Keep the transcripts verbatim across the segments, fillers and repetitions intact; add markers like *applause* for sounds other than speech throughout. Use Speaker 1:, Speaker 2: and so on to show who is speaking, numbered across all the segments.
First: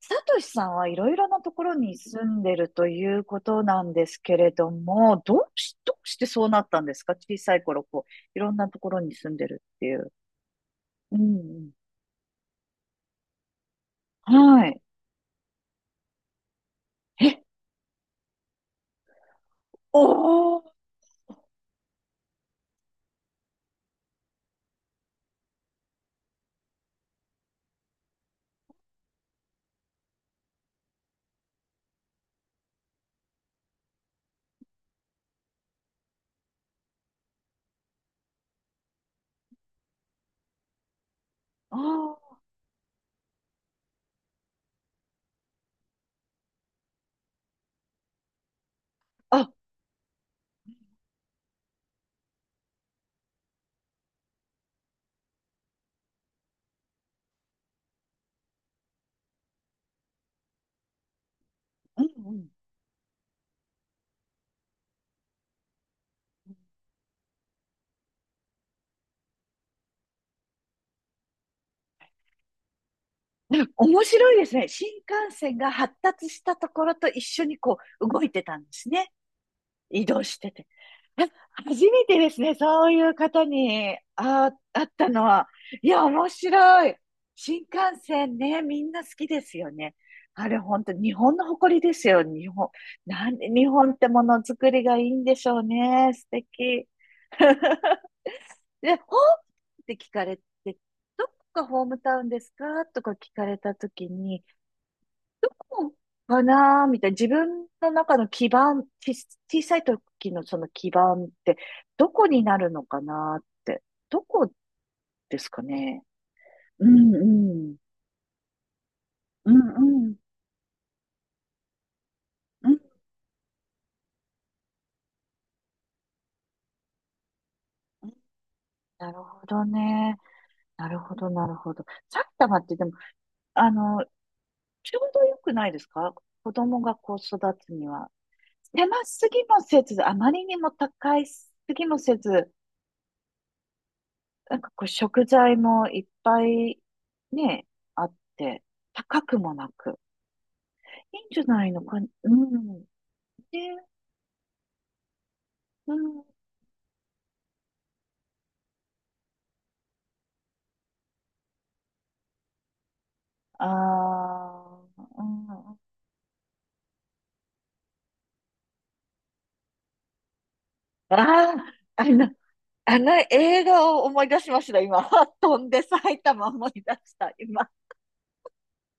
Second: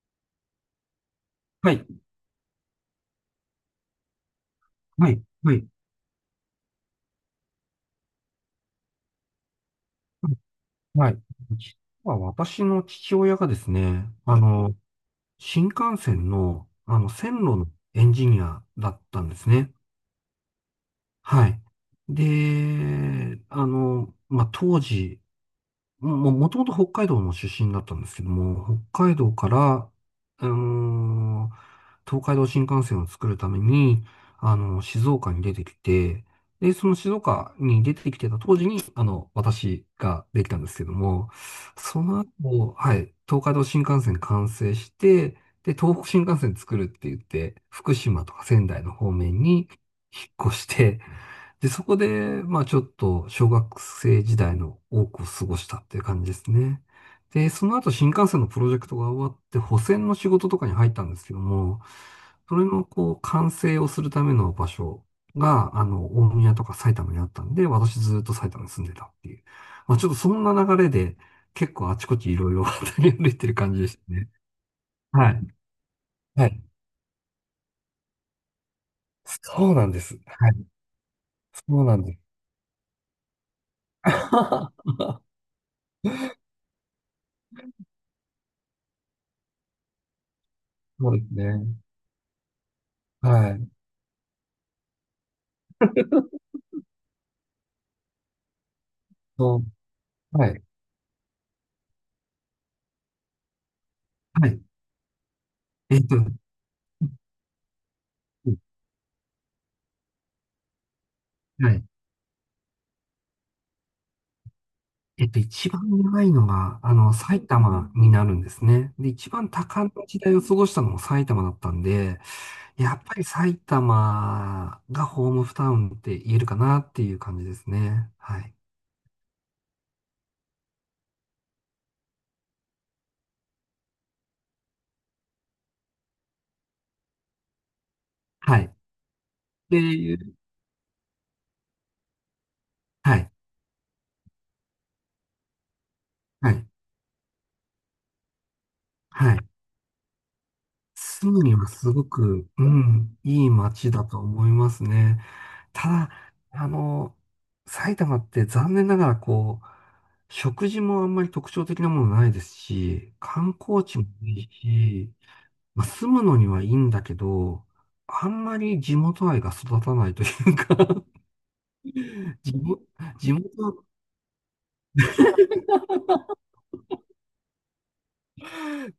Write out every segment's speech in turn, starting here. Speaker 1: サトシさんはいろいろなとこ
Speaker 2: は
Speaker 1: ろ
Speaker 2: い、
Speaker 1: に住んでるということなんですけれど
Speaker 2: は
Speaker 1: も、
Speaker 2: い、
Speaker 1: どう
Speaker 2: はい、
Speaker 1: し、どうしてそうなったんですか、小さい頃、こう、いろんなところに住んでるっていう。
Speaker 2: は
Speaker 1: う
Speaker 2: い。
Speaker 1: んう
Speaker 2: 実は私の父親がですね、
Speaker 1: ん。
Speaker 2: あ
Speaker 1: は
Speaker 2: の、
Speaker 1: い。
Speaker 2: 新幹線の、あの、線
Speaker 1: え、
Speaker 2: 路のエンジニアだったんですね。
Speaker 1: おー、
Speaker 2: はい。で、あの、まあ、当時、も、もともと北海道の出身だったんですけども、北海道から、あのー東海道新幹線を作るために、あの静岡に出てきて、で、その静岡に出てきてた当時に、あの、私ができたんですけども、
Speaker 1: あ
Speaker 2: そ
Speaker 1: ー、
Speaker 2: の後、はい、東海道新幹線完成して、で、東北新幹線作るって言って、福島とか仙台の方面
Speaker 1: あ、
Speaker 2: に引っ越して、で、そこで、まあちょっと小学生時代の多くを過ごしたっていう感じですね。で、その後新幹線のプロジェクトが終わって、保線の仕事とかに入ったんですけども、
Speaker 1: うんうん。
Speaker 2: それのこう、完成をするための場所が、あの、大宮とか埼玉にあったんで、私ずっと埼玉に住んでたっていう。まあちょっとそんな流れで、結構あちこちいろいろ渡り歩いてる
Speaker 1: なんか
Speaker 2: 感じでし
Speaker 1: 面
Speaker 2: たね。
Speaker 1: 白いですね。新
Speaker 2: は
Speaker 1: 幹
Speaker 2: い。
Speaker 1: 線が発達し
Speaker 2: は
Speaker 1: た
Speaker 2: い。
Speaker 1: ところと一緒にこう、動いてたんですね。
Speaker 2: そうなんで
Speaker 1: 移
Speaker 2: す。
Speaker 1: 動し
Speaker 2: は
Speaker 1: て
Speaker 2: い。
Speaker 1: て。
Speaker 2: そ
Speaker 1: 初
Speaker 2: うなん
Speaker 1: め
Speaker 2: で
Speaker 1: て
Speaker 2: す。
Speaker 1: ですね、そういう方に、あ、あっ
Speaker 2: *laughs*
Speaker 1: たのは。いや、面白い。新幹線ね、みんな好きですよね。あれ、本当
Speaker 2: そ
Speaker 1: 日
Speaker 2: うです
Speaker 1: 本の誇
Speaker 2: ね。
Speaker 1: りですよ、日本。なんで
Speaker 2: は
Speaker 1: 日
Speaker 2: い。
Speaker 1: 本ってものづくりがいいんでしょうね。素敵。*laughs* で、ホー
Speaker 2: そ
Speaker 1: ムって聞かれ
Speaker 2: う。
Speaker 1: て、
Speaker 2: はい。
Speaker 1: どこがホームタウンですかとか聞かれたときに、
Speaker 2: はい。えっと、
Speaker 1: かなーみたいな。自分の中の基
Speaker 2: うん
Speaker 1: 盤、ち、小さい時のその基盤って、
Speaker 2: はい。
Speaker 1: どこになるのかなーって。どこ
Speaker 2: えっ
Speaker 1: で
Speaker 2: と、
Speaker 1: すか
Speaker 2: 一番
Speaker 1: ね。
Speaker 2: 長いのが、
Speaker 1: う
Speaker 2: あの、
Speaker 1: んう
Speaker 2: 埼
Speaker 1: ん。
Speaker 2: 玉になるんですね。で、一番
Speaker 1: う
Speaker 2: 多感な
Speaker 1: んうん。
Speaker 2: 時代を過ごしたのも埼玉だったんで、
Speaker 1: うん
Speaker 2: やっぱり埼玉がホームタウンって言えるかなっていう感じです
Speaker 1: う
Speaker 2: ね。
Speaker 1: ん。
Speaker 2: はい。
Speaker 1: なるほどね。なるほど、なるほど。埼玉ってでも、あの、ちょうどよくないですか、子供がこう育つには。
Speaker 2: はい。
Speaker 1: 狭すぎも
Speaker 2: で、
Speaker 1: せず、あまりにも高いすぎもせず、
Speaker 2: はい。
Speaker 1: なんかこう食材もいっぱ
Speaker 2: はい。
Speaker 1: いね、あって、高
Speaker 2: は
Speaker 1: く
Speaker 2: い。
Speaker 1: もなく、いいん
Speaker 2: 住
Speaker 1: じ
Speaker 2: む
Speaker 1: ゃ
Speaker 2: に
Speaker 1: な
Speaker 2: は
Speaker 1: いの
Speaker 2: す
Speaker 1: か、う
Speaker 2: ご
Speaker 1: ん。
Speaker 2: く、うん、いい
Speaker 1: ね。
Speaker 2: 街だと思いますね。た
Speaker 1: うん。
Speaker 2: だ、あの、埼玉って残念ながらこう、食事もあんまり特徴的なものないですし、観光地もいい
Speaker 1: あー、
Speaker 2: し、
Speaker 1: うん。
Speaker 2: まあ、住むのにはいいんだけど、あんまり地元愛が育たないというか
Speaker 1: あー、あの、
Speaker 2: *laughs* 地元、
Speaker 1: あの
Speaker 2: 地元、
Speaker 1: 映画を思い出しました、今。*laughs* 飛んで埼玉思い出した、今。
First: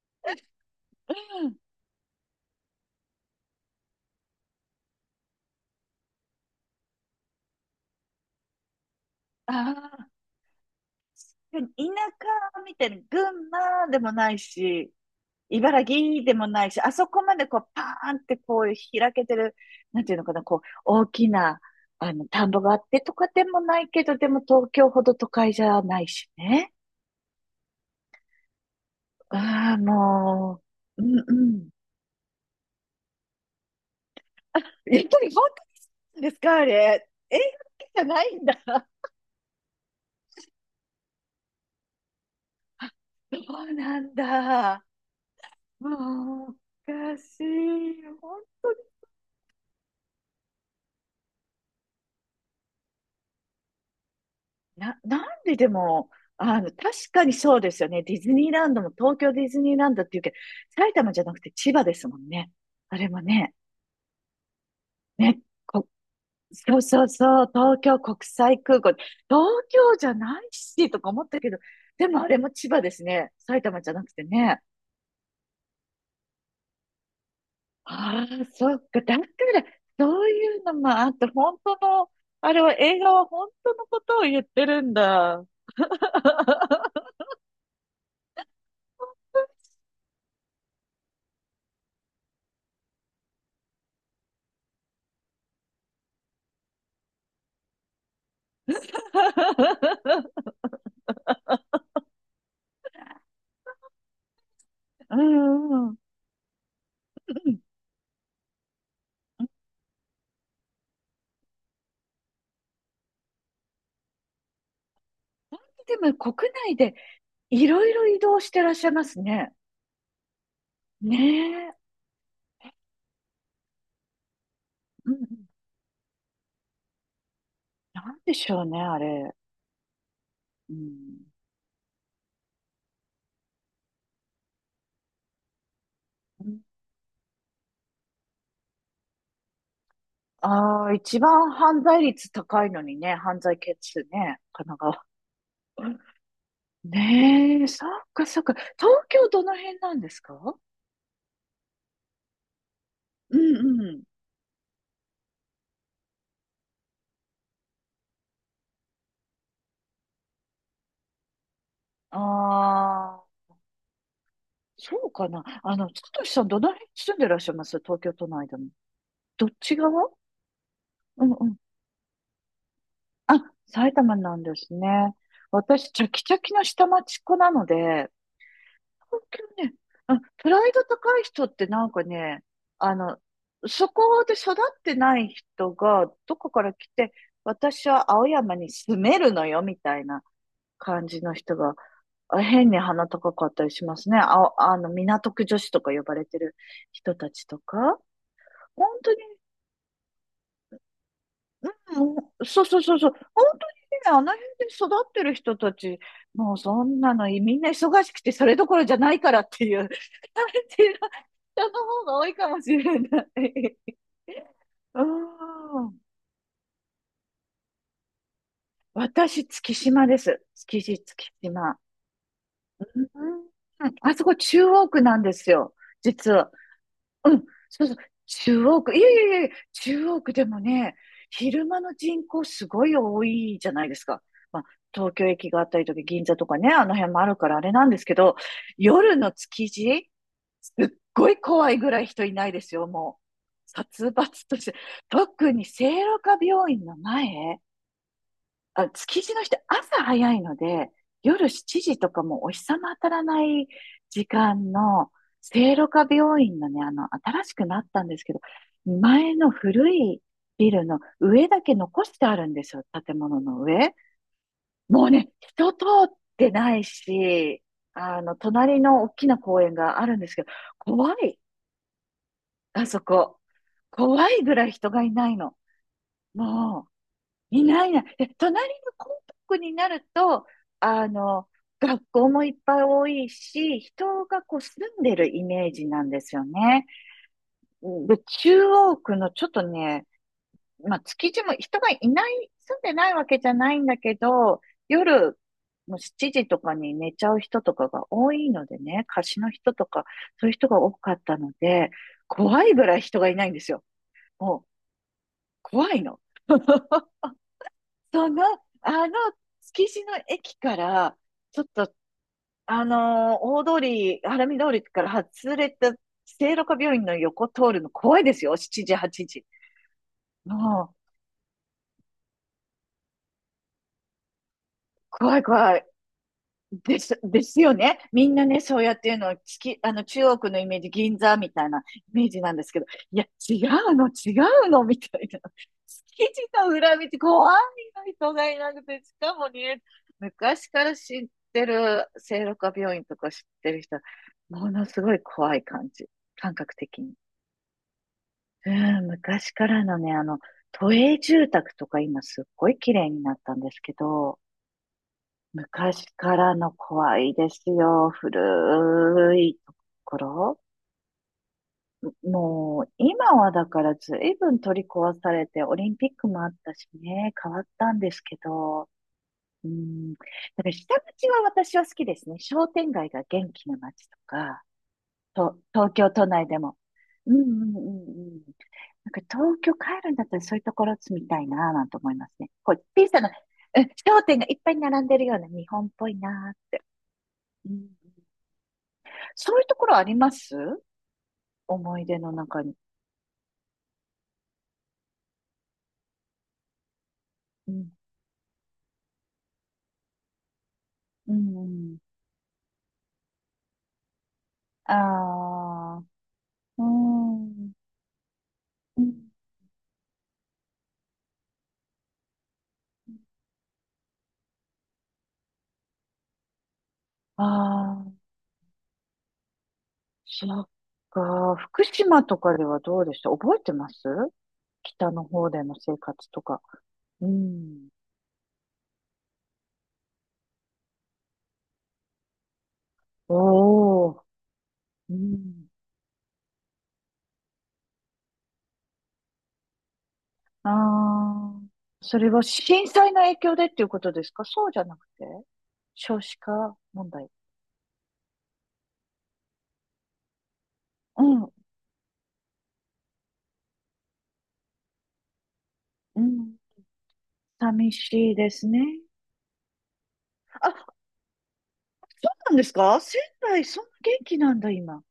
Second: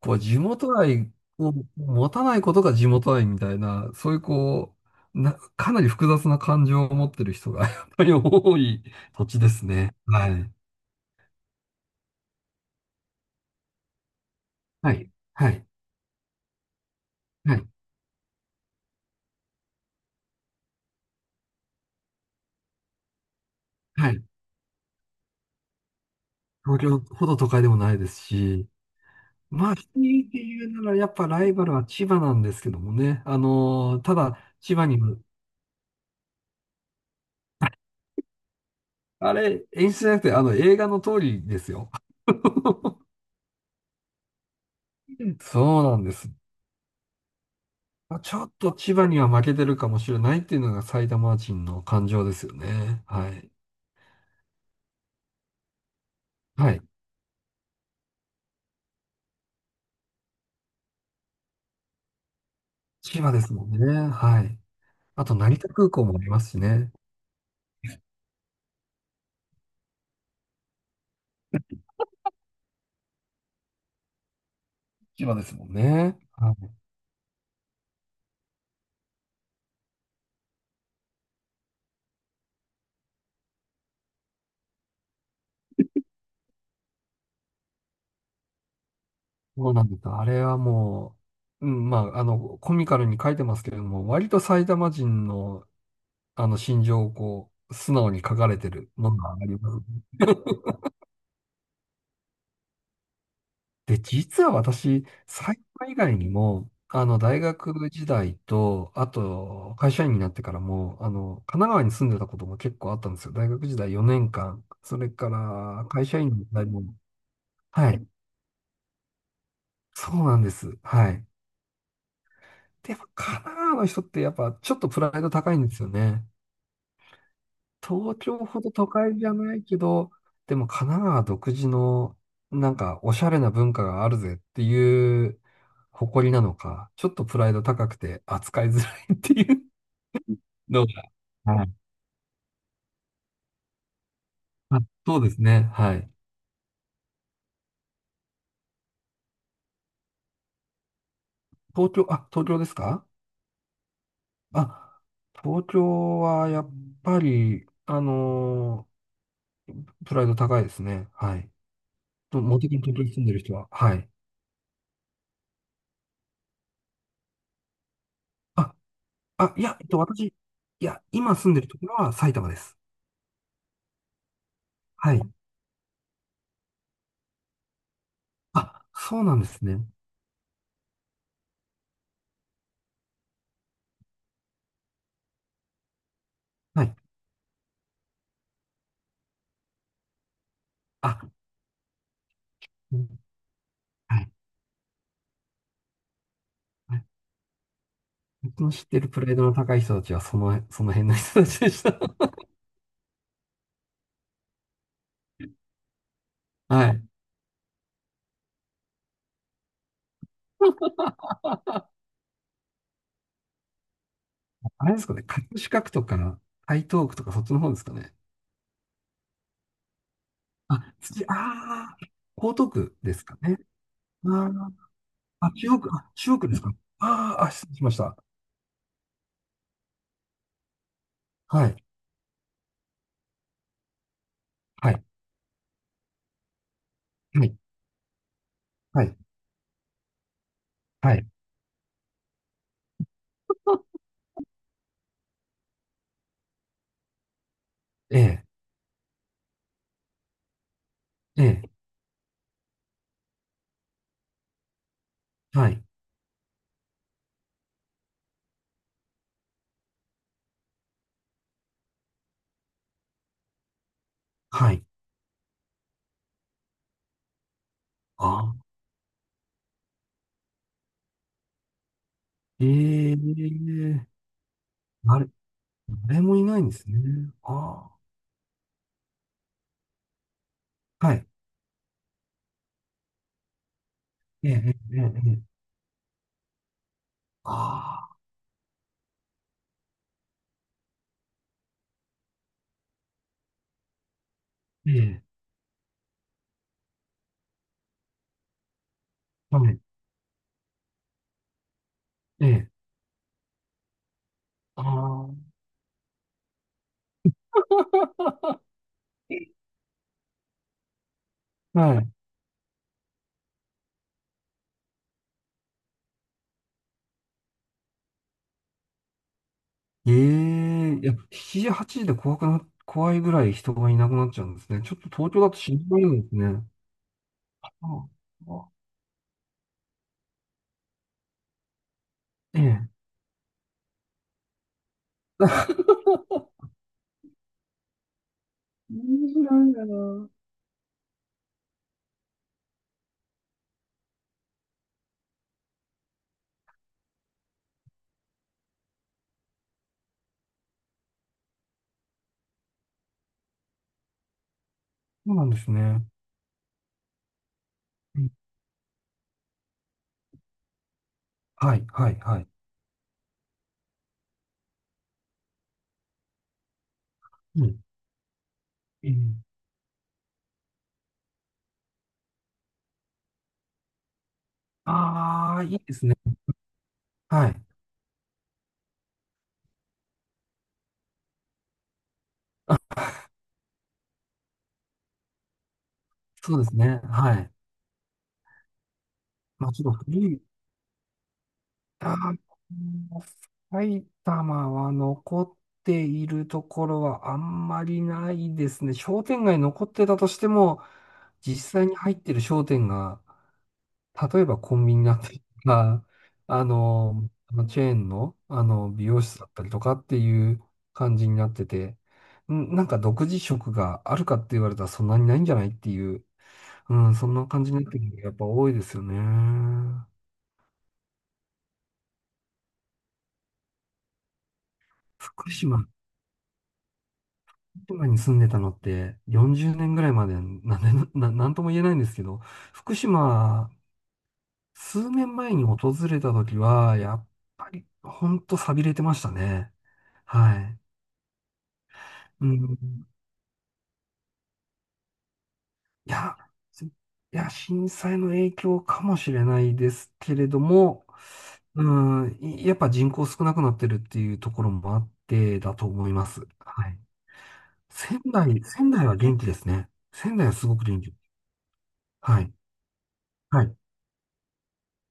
Speaker 2: こう、地元愛
Speaker 1: う
Speaker 2: を
Speaker 1: ん。
Speaker 2: 持たないことが地元愛みたいな、そういうこう、な、かなり複雑な感情を持ってる人が *laughs* やっぱり多い土地です
Speaker 1: あ
Speaker 2: ね。
Speaker 1: あ、
Speaker 2: はい。
Speaker 1: でも田舎みたいな、群馬でもないし、
Speaker 2: はい。はい。
Speaker 1: 茨城でもないし、あそこまで
Speaker 2: は
Speaker 1: こう、
Speaker 2: い。
Speaker 1: パーンってこう、開けてる、なんていうのかな、こう、大きな、あの、田んぼがあってとかでもないけ
Speaker 2: は
Speaker 1: ど、
Speaker 2: い。
Speaker 1: でも東京ほど都会じゃないしね。
Speaker 2: 東京ほど都会でもないですし、ま
Speaker 1: あ
Speaker 2: あ、
Speaker 1: あ、
Speaker 2: 人って
Speaker 1: も
Speaker 2: いうなら、
Speaker 1: う、う
Speaker 2: やっ
Speaker 1: ん
Speaker 2: ぱ
Speaker 1: う
Speaker 2: ライバ
Speaker 1: ん。
Speaker 2: ルは千葉なんですけどもね。あのーただ、
Speaker 1: やっぱり本
Speaker 2: 千葉にも
Speaker 1: 当なんですか、あれ。映画だけじゃないんだ。
Speaker 2: あれ、演出じゃなくて、あの、映画の通りですよ。*laughs*
Speaker 1: そうなんだ。
Speaker 2: そうなんです。
Speaker 1: もう、おかしい。
Speaker 2: まあちょっと千葉には負けてるかもしれないっていうのが埼玉人の感情ですよね。はい。
Speaker 1: な、なんででも、あの、
Speaker 2: はい。
Speaker 1: 確かにそうですよね。ディズニーランドも東京ディズニーランドっていうけど、埼玉じゃなくて千葉ですもんね。あれも
Speaker 2: 千葉で
Speaker 1: ね。
Speaker 2: すもんね。はい。あと、
Speaker 1: ね、
Speaker 2: 成田
Speaker 1: こ、
Speaker 2: 空港もありますし
Speaker 1: そう
Speaker 2: ね。
Speaker 1: そうそう、東京国際空港。東京じゃないし、とか思ったけど、でもあれも千葉ですね。埼玉じゃなくてね。
Speaker 2: 千葉ですもんね。はい
Speaker 1: ああ、そっか。だから、そういうのもあって、本当の、あれは映画は本当のことを言ってるんだ。
Speaker 2: そうなんです。あれはもう、うん、まあ、あの、コミカルに書いてますけれども、割と埼玉人の、あの、心情をこう、素直に書かれてるものがあります。
Speaker 1: *laughs*
Speaker 2: で、実は私、
Speaker 1: う
Speaker 2: 埼
Speaker 1: んう
Speaker 2: 玉以
Speaker 1: ん。
Speaker 2: 外にも、あの、大学時代と、あと、会社員になってからも、あの、神奈川に住んでたことも結構あったんですよ。大学時代よねんかん、それから
Speaker 1: で
Speaker 2: 会
Speaker 1: も
Speaker 2: 社員の時
Speaker 1: 国
Speaker 2: 代
Speaker 1: 内
Speaker 2: も、
Speaker 1: でいろ
Speaker 2: は
Speaker 1: い
Speaker 2: い、
Speaker 1: ろ移動してらっしゃいますね。
Speaker 2: そうなんです。は
Speaker 1: ね
Speaker 2: い。
Speaker 1: え。
Speaker 2: で、やっぱ神奈川の人ってやっぱちょっとプ
Speaker 1: う
Speaker 2: ラ
Speaker 1: んう
Speaker 2: イド
Speaker 1: ん。
Speaker 2: 高いんですよね。
Speaker 1: な
Speaker 2: 東
Speaker 1: んで
Speaker 2: 京
Speaker 1: し
Speaker 2: ほ
Speaker 1: ょう
Speaker 2: ど
Speaker 1: ね、
Speaker 2: 都
Speaker 1: あ
Speaker 2: 会じ
Speaker 1: れ。
Speaker 2: ゃないけど、でも
Speaker 1: う
Speaker 2: 神奈川
Speaker 1: ん。
Speaker 2: 独自のなんかおしゃれな文化があるぜっていう誇りな
Speaker 1: う
Speaker 2: の
Speaker 1: ん。
Speaker 2: か、ちょっとプライド高くて扱いづらいっていう
Speaker 1: あ
Speaker 2: の
Speaker 1: あ、
Speaker 2: が。
Speaker 1: 一番
Speaker 2: はい。
Speaker 1: 犯罪率高いのにね、犯罪件数ね、神奈
Speaker 2: あ、
Speaker 1: 川。
Speaker 2: そうですね。はい。
Speaker 1: ねえ、そっかそっか。東京どの辺なんですか。
Speaker 2: 東京、あ、東京ですか
Speaker 1: うんうん。
Speaker 2: あ、東京はやっぱり、あのープライド高いですね。はい。
Speaker 1: あ
Speaker 2: と、茂木に東京に住
Speaker 1: あ、
Speaker 2: んでる人は。はい。
Speaker 1: そうかな。あの、つとしさんどの辺住んでらっしゃいます、東京都内でも。
Speaker 2: あ、
Speaker 1: どっ
Speaker 2: あ、い
Speaker 1: ち
Speaker 2: や、えっと、
Speaker 1: 側。
Speaker 2: 私、いや、
Speaker 1: うん
Speaker 2: 今
Speaker 1: う
Speaker 2: 住ん
Speaker 1: ん。
Speaker 2: でるところは埼玉です。
Speaker 1: あ、埼玉なんです
Speaker 2: は
Speaker 1: ね。
Speaker 2: い。
Speaker 1: 私、チャキチャキの下町っ子なので、
Speaker 2: あ、そ
Speaker 1: 東
Speaker 2: うなんです
Speaker 1: 京ね、
Speaker 2: ね。
Speaker 1: うん、プライド高い人ってなんかね、あの、そこで育ってない人が、どこから
Speaker 2: は
Speaker 1: 来
Speaker 2: い。
Speaker 1: て、私は青山に住めるのよ、みたいな感じ
Speaker 2: あ、
Speaker 1: の人が、あ、変に
Speaker 2: う
Speaker 1: 鼻
Speaker 2: ん
Speaker 1: 高かったりしますね。
Speaker 2: はい。
Speaker 1: あ、あの、港区女子とか呼ばれてる
Speaker 2: はい
Speaker 1: 人たちとか。
Speaker 2: 僕の知っ
Speaker 1: 本
Speaker 2: てる
Speaker 1: 当、
Speaker 2: プライドの高い人たちは、その、その辺の人たちでした。
Speaker 1: う
Speaker 2: *laughs*
Speaker 1: ん、そうそうそうそう。本当にね、あの辺で育ってる人たち、もうそ
Speaker 2: は
Speaker 1: ん
Speaker 2: い。
Speaker 1: なのみんな忙しくてそれどころじゃないからっていう *laughs* 感じの人の方が多いかもしれない。
Speaker 2: あれで
Speaker 1: う
Speaker 2: すかね、葛飾区
Speaker 1: ん。
Speaker 2: とか、台東区とか、そっちの方ですかね。
Speaker 1: 私、月島です。築
Speaker 2: あ、
Speaker 1: 地、
Speaker 2: 次、
Speaker 1: 月島。
Speaker 2: あー、江東区
Speaker 1: う
Speaker 2: ですか
Speaker 1: ん。
Speaker 2: ね。
Speaker 1: あそ
Speaker 2: あ
Speaker 1: こ
Speaker 2: ー、
Speaker 1: 中央区なんです
Speaker 2: あ、中
Speaker 1: よ。
Speaker 2: 央区、あ、
Speaker 1: 実
Speaker 2: 中央区
Speaker 1: は。
Speaker 2: ですか。
Speaker 1: う
Speaker 2: あー、
Speaker 1: ん、
Speaker 2: あ、失礼
Speaker 1: そ
Speaker 2: し
Speaker 1: う
Speaker 2: ま
Speaker 1: そう、
Speaker 2: した。
Speaker 1: 中央区、いやいやいやいや、中央区でもね、昼
Speaker 2: は
Speaker 1: 間
Speaker 2: い。
Speaker 1: の人口すごい多いじゃないですか。まあ、
Speaker 2: はい。
Speaker 1: 東京駅があったりとか、銀座とかね、あの辺もある
Speaker 2: は
Speaker 1: か
Speaker 2: い。
Speaker 1: らあれなんですけど、
Speaker 2: はい。
Speaker 1: 夜の築地、すっ
Speaker 2: はい。
Speaker 1: ごい怖いぐらい人いないですよ、もう。殺伐として。特に聖路加病院の前、
Speaker 2: ええ、
Speaker 1: あ、築地の人、朝早いので、
Speaker 2: え
Speaker 1: 夜
Speaker 2: え、
Speaker 1: しちじとかもうお日様当たらない時間の、
Speaker 2: は
Speaker 1: 聖
Speaker 2: い。
Speaker 1: 路加病院のね、あの、新しくなったんですけど、前の古いビルの上だけ残してあるんですよ、建物の上。
Speaker 2: はい。
Speaker 1: もうね、人通ってないし、あの、
Speaker 2: あー、
Speaker 1: 隣の大きな公園があるんですけど、怖い、
Speaker 2: え
Speaker 1: あそこ。
Speaker 2: え、
Speaker 1: 怖いぐらい人がい
Speaker 2: あ
Speaker 1: な
Speaker 2: れ、
Speaker 1: いの。
Speaker 2: 誰もいないんです
Speaker 1: も
Speaker 2: ね。
Speaker 1: い
Speaker 2: あ
Speaker 1: ない
Speaker 2: ー。
Speaker 1: いない。え、隣のコンパクトになると、あ
Speaker 2: はい
Speaker 1: の、学校もいっぱい多いし、人が
Speaker 2: ええ、
Speaker 1: こう
Speaker 2: ええ、
Speaker 1: 住んでる
Speaker 2: ええ。
Speaker 1: イメージなんですよね。
Speaker 2: あ
Speaker 1: で、
Speaker 2: あ、
Speaker 1: 中央区のちょっとね、まあ、築地も人がいない、住んでないわけじゃないんだけど、
Speaker 2: ええ、
Speaker 1: 夜もうしちじとかに寝ちゃう人とかが多いのでね、貸しの
Speaker 2: は
Speaker 1: 人
Speaker 2: い、
Speaker 1: とか、そういう人が多かったので、
Speaker 2: え
Speaker 1: 怖
Speaker 2: え、
Speaker 1: いぐらい人がいないんですよ。もう、
Speaker 2: ああ、
Speaker 1: 怖いの。*laughs* その、あの、築地の駅から、ちょっと、
Speaker 2: はい。
Speaker 1: あのー大通り、晴海通りから外れた、聖路加病院の横通るの怖いですよ。しちじ、はちじ。
Speaker 2: え
Speaker 1: も
Speaker 2: え、
Speaker 1: う、
Speaker 2: いや、しちじ、はちじで怖くな、怖いぐらい人がいなくなっちゃうんですね。ちょっと東
Speaker 1: 怖
Speaker 2: 京
Speaker 1: い、
Speaker 2: だと心
Speaker 1: 怖
Speaker 2: 配なんですね。
Speaker 1: です、ですよね。
Speaker 2: あ
Speaker 1: みんなね、
Speaker 2: あ、
Speaker 1: そうやっていうのは、つき、あの、中国のイメージ、銀座みたいなイメージなん
Speaker 2: え
Speaker 1: ですけど、
Speaker 2: え。
Speaker 1: いや、違うの、違うの、みたいな。
Speaker 2: *laughs*
Speaker 1: 築地の裏道、怖いの、人がいなくて、し
Speaker 2: 信じ
Speaker 1: かも
Speaker 2: られ
Speaker 1: ね、
Speaker 2: ないな。
Speaker 1: 昔から知ってる、聖路加病院とか知ってる人、ものすごい怖い感じ、感覚的に。うん、昔からのね、あの、都営住宅とか今すっごい綺麗になったんですけど、
Speaker 2: そうなんですね。
Speaker 1: 昔からの怖いですよ。
Speaker 2: うん
Speaker 1: 古いところ。
Speaker 2: はい、はい、はい。
Speaker 1: もう、今はだから随分取り壊されて、オリンピックもあったしね、変わっ
Speaker 2: うん。
Speaker 1: たんですけど、
Speaker 2: ええ
Speaker 1: うん、だから下町は私は好きですね。商店街が元気な街とか、
Speaker 2: あ
Speaker 1: と、
Speaker 2: あ、いい
Speaker 1: 東
Speaker 2: です
Speaker 1: 京
Speaker 2: ね。
Speaker 1: 都内でも。うんう
Speaker 2: はい。
Speaker 1: んうんうん。なんか東京帰るんだったらそういうところ住みたいなぁなんて思いますね。こう、小さな、うん、商店がいっぱい並んでるような日本っぽいな
Speaker 2: そうですね。はい。
Speaker 1: ぁ。うん、そういう
Speaker 2: まあ、
Speaker 1: と
Speaker 2: ち
Speaker 1: こ
Speaker 2: ょっ
Speaker 1: ろあ
Speaker 2: と
Speaker 1: りま
Speaker 2: 古い
Speaker 1: す、思い
Speaker 2: あ
Speaker 1: 出の
Speaker 2: ー
Speaker 1: 中に。
Speaker 2: もう埼玉は残っているところはあん
Speaker 1: う
Speaker 2: ま
Speaker 1: ん。
Speaker 2: りないですね。商店街残ってたとしても、
Speaker 1: う
Speaker 2: 実際に
Speaker 1: ん。
Speaker 2: 入ってる商店が、例えばコンビニだったりと
Speaker 1: ああ、
Speaker 2: か、あ
Speaker 1: う
Speaker 2: の、あの
Speaker 1: ん。
Speaker 2: チェーンの、あの
Speaker 1: う
Speaker 2: 美容
Speaker 1: ん。
Speaker 2: 室だったりとかっていう感じになってて、んなんか独自色があるかって言われたらそんなにないんじゃないっていう、うん、そん
Speaker 1: あ
Speaker 2: な感じになって
Speaker 1: あ
Speaker 2: る
Speaker 1: ー、
Speaker 2: のがやっぱ多いですよね。
Speaker 1: そっか。福島とかではどうでした、覚えてます、北の
Speaker 2: 福
Speaker 1: 方での
Speaker 2: 島
Speaker 1: 生活とか。うん。
Speaker 2: 島に住んでたのってよんじゅうねんぐらいまでなんで、な、なんとも言えないんですけど、福島、
Speaker 1: おお。
Speaker 2: 数
Speaker 1: う
Speaker 2: 年前に
Speaker 1: ん。
Speaker 2: 訪れた時は、やっぱり、ほんと寂れてましたね。は
Speaker 1: あ
Speaker 2: い。
Speaker 1: あ。それは
Speaker 2: う
Speaker 1: 震
Speaker 2: ん。
Speaker 1: 災の影響でっていうことですか、そうじゃなくて
Speaker 2: い
Speaker 1: 少子
Speaker 2: や、
Speaker 1: 化
Speaker 2: すい
Speaker 1: 問題。
Speaker 2: や、震災の影響かもしれないですけれども、
Speaker 1: うん。
Speaker 2: うん、いやっぱ人口少なくなってるっていうところもあってだと思い
Speaker 1: う
Speaker 2: ます。
Speaker 1: ん。
Speaker 2: はい。
Speaker 1: 寂
Speaker 2: 仙
Speaker 1: しいで
Speaker 2: 台、
Speaker 1: すね。
Speaker 2: 仙台は元気ですね。仙台はすごく
Speaker 1: あ、
Speaker 2: 元気。は
Speaker 1: な
Speaker 2: い。
Speaker 1: んですか仙
Speaker 2: は
Speaker 1: 台、
Speaker 2: い
Speaker 1: そんな元気なんだ、今。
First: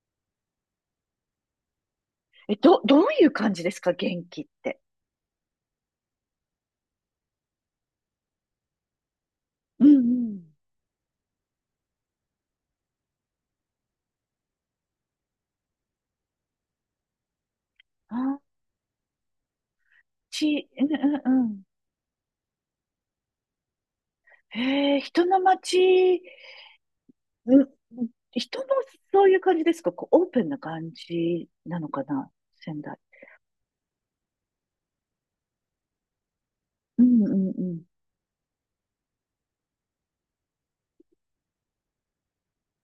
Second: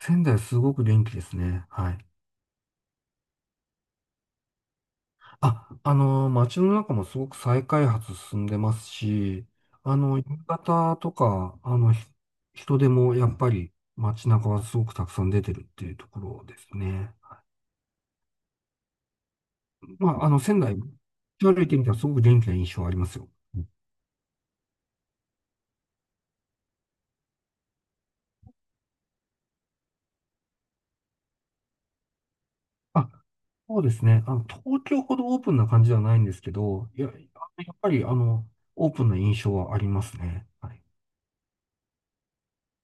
Speaker 2: 仙台すごく元気ですね。はい。
Speaker 1: え、ど、どういう感じですか元気って。
Speaker 2: あ、あの、街の中もすごく再開発進んでますし、
Speaker 1: うん
Speaker 2: あ
Speaker 1: う
Speaker 2: の、夕
Speaker 1: ん。
Speaker 2: 方とか、あの、ひ人でもやっぱり街中はすごくたくさん出てるっていうところですね。
Speaker 1: あ、
Speaker 2: まあ、あの、仙
Speaker 1: ち、
Speaker 2: 台、
Speaker 1: うんうんうん。
Speaker 2: 歩いてみたらすごく元気な印象ありますよ。
Speaker 1: へえ、人の街、うん、人のそういう感じですか、こう、オープンな感じなのかな、仙台。
Speaker 2: あ、そうですね。あの、東京ほどオープンな感じではないんですけど、い
Speaker 1: う
Speaker 2: や、
Speaker 1: んう
Speaker 2: やっ
Speaker 1: ん
Speaker 2: ぱり、あの、オープンな印象はありますね。はい